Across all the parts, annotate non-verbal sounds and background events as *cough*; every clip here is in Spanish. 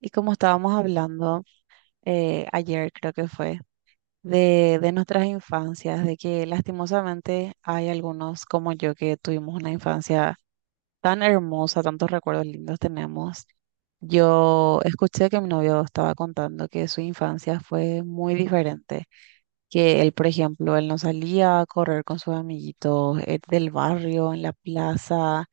Y como estábamos hablando ayer, creo que fue, de nuestras infancias, de que lastimosamente hay algunos como yo que tuvimos una infancia tan hermosa, tantos recuerdos lindos tenemos. Yo escuché que mi novio estaba contando que su infancia fue muy diferente, que él, por ejemplo, él no salía a correr con sus amiguitos del barrio, en la plaza,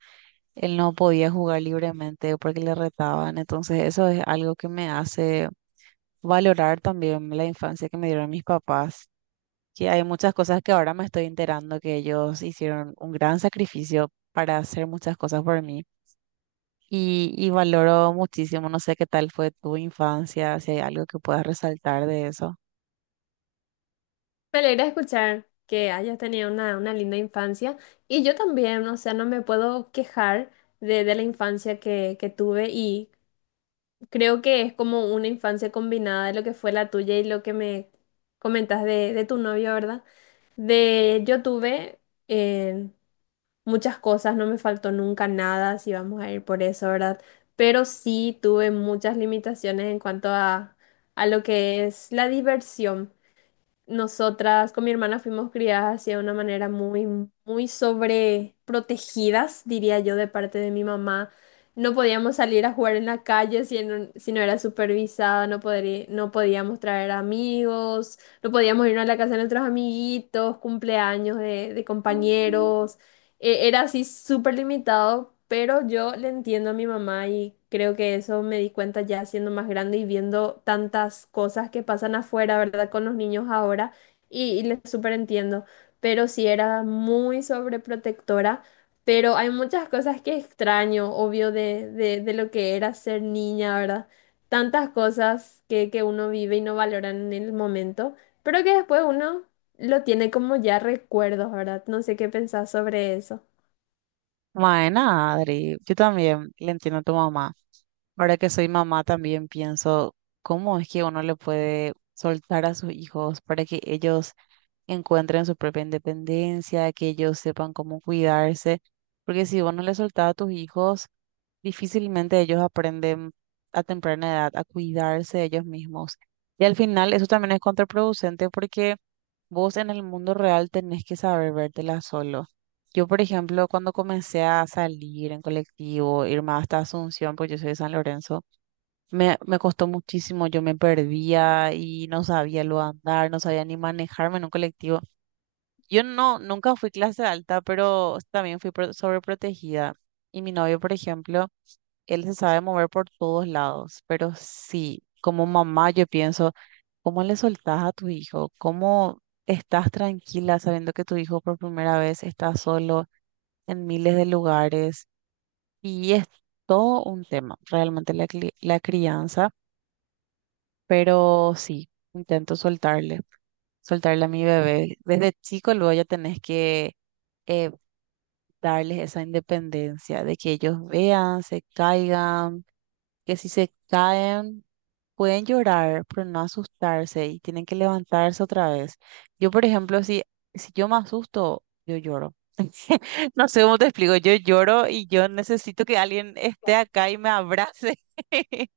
él no podía jugar libremente porque le retaban, entonces eso es algo que me hace valorar también la infancia que me dieron mis papás, que hay muchas cosas que ahora me estoy enterando que ellos hicieron un gran sacrificio para hacer muchas cosas por mí. Y valoro muchísimo, no sé qué tal fue tu infancia, si hay algo que puedas resaltar de eso. Me alegra escuchar que hayas tenido una linda infancia y yo también, o sea, no me puedo quejar de la infancia que tuve y creo que es como una infancia combinada de lo que fue la tuya y lo que me comentas de tu novio, ¿verdad? De yo tuve eh, muchas cosas, no me faltó nunca nada, si vamos a ir por eso, ¿verdad? Pero sí tuve muchas limitaciones en a lo que es la diversión. Nosotras con mi hermana fuimos criadas así de una manera muy sobreprotegidas, diría yo, de parte de mi mamá. No podíamos salir a jugar en la calle si no era supervisada, no podíamos traer amigos, no podíamos irnos a la casa de nuestros amiguitos, cumpleaños de Mm. compañeros, era así súper limitado, pero yo le entiendo a mi mamá y creo que eso me di cuenta ya siendo más grande y viendo tantas cosas que pasan afuera, ¿verdad? Con los niños ahora y le súper entiendo, pero sí era muy sobreprotectora. Pero hay muchas cosas que extraño, obvio, de lo que era ser niña, ¿verdad? Tantas cosas que uno vive y no valoran en el momento, pero que después uno lo tiene como ya recuerdos, ¿verdad? No sé qué pensás sobre eso. Bueno, Adri, yo también le entiendo a tu mamá. Ahora que soy mamá, también pienso cómo es que uno le puede soltar a sus hijos para que ellos encuentren su propia independencia, que ellos sepan cómo cuidarse, porque si vos no les soltás a tus hijos, difícilmente ellos aprenden a temprana edad a cuidarse ellos mismos. Y al final eso también es contraproducente porque vos en el mundo real tenés que saber vértela solo. Yo, por ejemplo, cuando comencé a salir en colectivo, irme hasta Asunción, porque yo soy de San Lorenzo, me costó muchísimo, yo me perdía y no sabía lo andar, no sabía ni manejarme en un colectivo. Yo no, nunca fui clase alta, pero también fui sobreprotegida. Y mi novio, por ejemplo, él se sabe mover por todos lados, pero sí, como mamá yo pienso, ¿cómo le soltás a tu hijo? ¿Cómo estás tranquila sabiendo que tu hijo por primera vez está solo en miles de lugares? Y es todo un tema, realmente la, la crianza, pero sí, intento soltarle, soltarle a mi bebé. Desde chico luego ya tenés que... eh, darles esa independencia, de que ellos vean, se caigan, que si se caen pueden llorar, pero no asustarse y tienen que levantarse otra vez. Yo, por ejemplo, si yo me asusto, yo lloro. *laughs* No sé cómo te explico, yo lloro y yo necesito que alguien esté acá y me abrace. *laughs*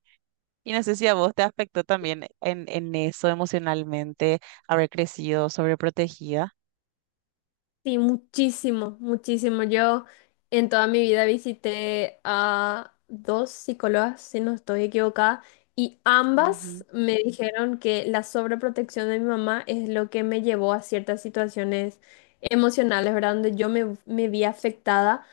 Y no sé si a vos te afectó también en eso emocionalmente, haber crecido sobreprotegida. Sí, muchísimo, muchísimo. Yo en toda mi vida visité a dos psicólogas, si no estoy equivocada, y Ujú. ambas me dijeron que la sobreprotección de mi mamá es lo que me llevó a ciertas situaciones emocionales, ¿verdad? Donde yo me vi afectada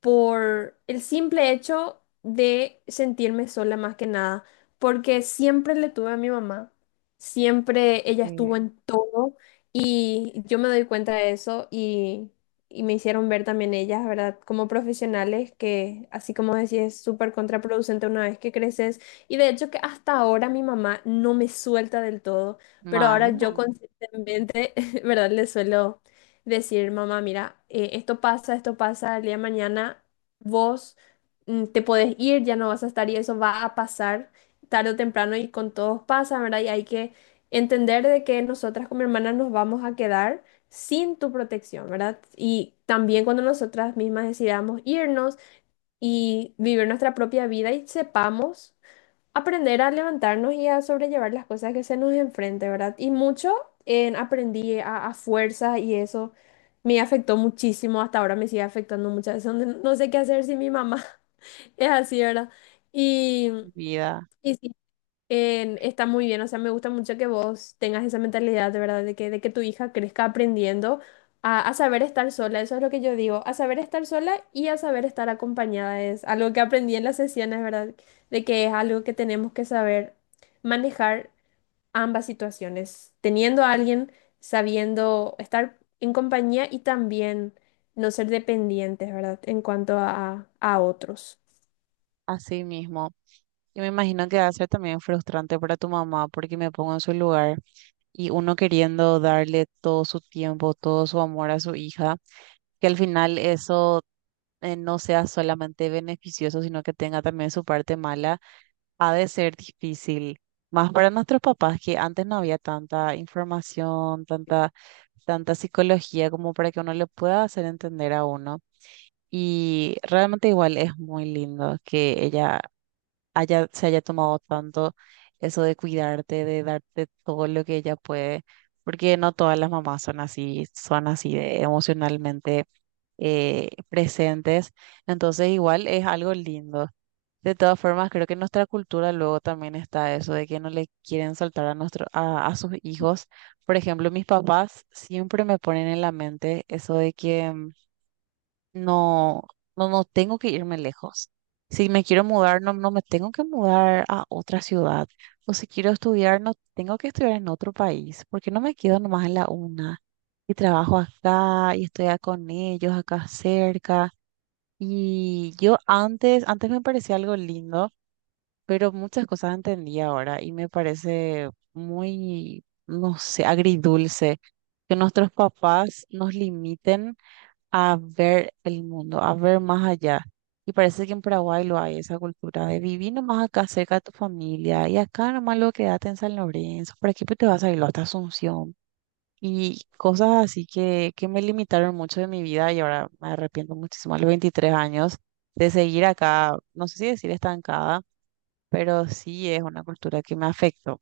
por el simple hecho de sentirme sola más que nada, porque siempre le tuve a mi mamá, siempre ella Sí. estuvo en todo y yo me doy cuenta de eso y me hicieron ver también ellas, ¿verdad? Como profesionales que, así como decía, es súper contraproducente una vez que creces y de hecho que hasta ahora mi mamá no me suelta del todo, pero ahora yo Bueno, conscientemente, *laughs* ¿verdad? Le suelo decir, mamá, mira, esto pasa, el día de mañana vos te podés ir, ya no vas a estar y eso va a pasar tarde o temprano y con todos pasa, ¿verdad? Y hay que entender de que nosotras como hermanas nos vamos a quedar sin tu protección, ¿verdad? Y también cuando nosotras mismas decidamos irnos y vivir nuestra propia vida y sepamos aprender a levantarnos y a sobrellevar las cosas que se nos enfrente, ¿verdad? Y mucho en aprendí a fuerza y eso me afectó muchísimo, hasta ahora me sigue afectando muchas veces, donde no sé qué hacer sin mi mamá, *laughs* es así, ¿verdad? Y, vida, y sí, en- está muy bien, o sea, me gusta mucho que vos tengas esa mentalidad, de verdad, de que tu hija crezca aprendiendo a saber estar sola, eso es lo que yo digo, a saber estar sola y a saber estar acompañada, es algo que aprendí en las sesiones, ¿verdad? De que es algo que tenemos que saber manejar ambas situaciones, teniendo a alguien, sabiendo estar en compañía y también no ser dependientes, ¿verdad? En cuanto a otros. así mismo. Yo me imagino que va a ser también frustrante para tu mamá porque me pongo en su lugar y uno queriendo darle todo su tiempo, todo su amor a su hija, que al final eso no sea solamente beneficioso, sino que tenga también su parte mala, ha de ser difícil. Más para nuestros papás que antes no había tanta información, tanta, tanta psicología como para que uno le pueda hacer entender a uno. Y realmente igual es muy lindo que ella se haya tomado tanto eso de cuidarte, de darte todo lo que ella puede, porque no todas las mamás son así de emocionalmente presentes, entonces igual es algo lindo. De todas formas, creo que en nuestra cultura luego también está eso de que no le quieren soltar a, nuestro, a sus hijos. Por ejemplo, mis papás siempre me ponen en la mente eso de que no, no tengo que irme lejos. Si me quiero mudar, no me tengo que mudar a otra ciudad. O si quiero estudiar, no tengo que estudiar en otro país. Porque no me quedo nomás en la una. Y trabajo acá y estoy con ellos acá cerca. Y yo antes me parecía algo lindo, pero muchas cosas entendí ahora y me parece muy, no sé, agridulce que nuestros papás nos limiten a ver el mundo, a ver más allá. Y parece que en Paraguay lo hay, esa cultura de vivir nomás acá cerca de tu familia y acá nomás lo quédate en San Lorenzo, por aquí pues te vas a ir hasta Asunción. Y cosas así que me limitaron mucho de mi vida y ahora me arrepiento muchísimo a los 23 años de seguir acá, no sé si decir estancada, pero sí es una cultura que me afectó.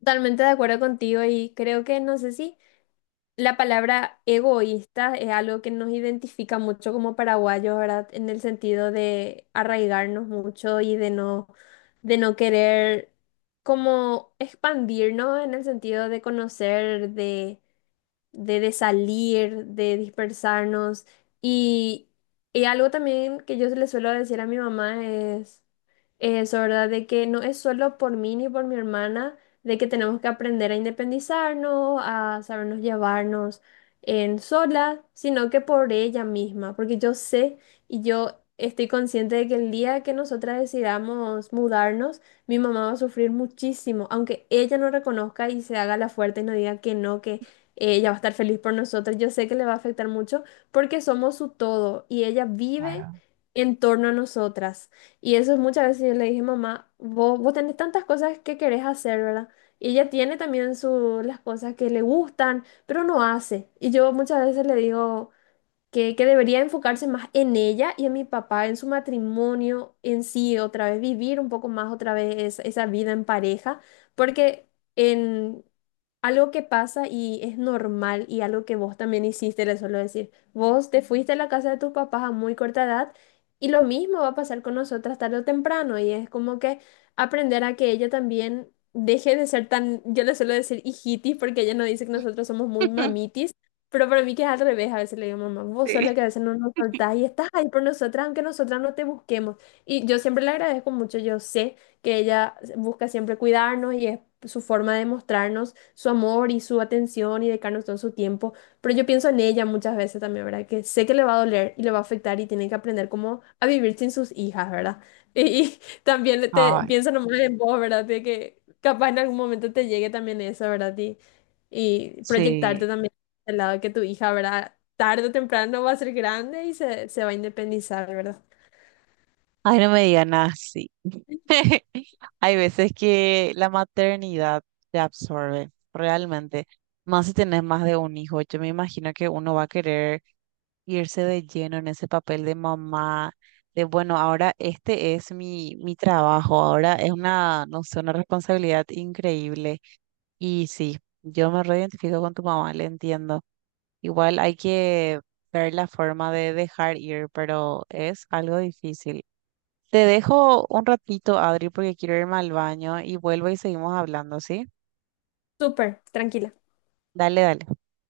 Totalmente de acuerdo contigo y creo que no sé si... La palabra egoísta es algo que nos identifica mucho como paraguayos, ¿verdad? En el sentido de arraigarnos mucho y de no querer como expandirnos en el sentido de conocer, de salir, de dispersarnos. Y, y algo también que yo le suelo decir a mi mamá es eso, ¿verdad? De que no es solo por mí ni por mi hermana, de que tenemos que aprender a independizarnos, a sabernos llevarnos en sola, sino que por ella misma, porque yo sé y yo estoy consciente de que el día que nosotras decidamos mudarnos, mi mamá va a sufrir muchísimo, aunque ella no reconozca y se haga la fuerte y no diga que no, que ella va a estar feliz por nosotros. Yo sé que le va a afectar mucho porque somos su todo y ella vive Claro. en torno a nosotras. Y eso es muchas veces yo le dije, mamá, vos tenés tantas cosas que querés hacer, ¿verdad? Y ella tiene también su, las cosas que le gustan, pero no hace. Y yo muchas veces le digo que debería enfocarse más en ella y en mi papá, en su matrimonio en sí, otra vez vivir un poco más otra vez esa vida en pareja, porque en algo que pasa y es normal y algo que vos también hiciste, le suelo decir, vos te fuiste a la casa de tus papás a muy corta edad y lo mismo va a pasar con nosotras tarde o temprano y es como que aprender a que ella también... Deje de ser tan, yo le suelo decir hijitis porque ella nos dice que nosotros somos muy *laughs* mamitis, pero para mí que es al revés, a veces le digo, mamá, vos sos Sí. la que a veces no nos soltás y estás ahí por nosotras, aunque nosotras no te busquemos. Y yo siempre le agradezco mucho, yo sé que ella busca siempre cuidarnos y es su forma de mostrarnos su amor y su atención y dedicarnos todo su tiempo. Pero yo pienso en ella muchas veces también, ¿verdad? Que sé que le va a doler y le va a afectar y tiene que aprender cómo a vivir sin sus hijas, ¿verdad? *laughs* Y, y también te, Ay, pienso nomás en vos, ¿verdad? De que capaz en algún momento te llegue también eso, ¿verdad? Y proyectarte sí. también. Del lado que tu hija, ¿verdad? Tarde o temprano va a ser grande y se va a independizar, ¿verdad? Ay, no me digan así. *laughs* Hay veces que la maternidad te absorbe, realmente. Más si tenés más de un hijo. Yo me imagino que uno va a querer irse de lleno en ese papel de mamá, de bueno, ahora este es mi, mi trabajo, ahora es una, no sé, una responsabilidad increíble. Y sí, yo me reidentifico con tu mamá, le entiendo. Igual hay que ver la forma de dejar ir, pero es algo difícil. Te dejo un ratito, Adri, porque quiero irme al baño y vuelvo y seguimos hablando, ¿sí? Súper, tranquila. Dale, dale.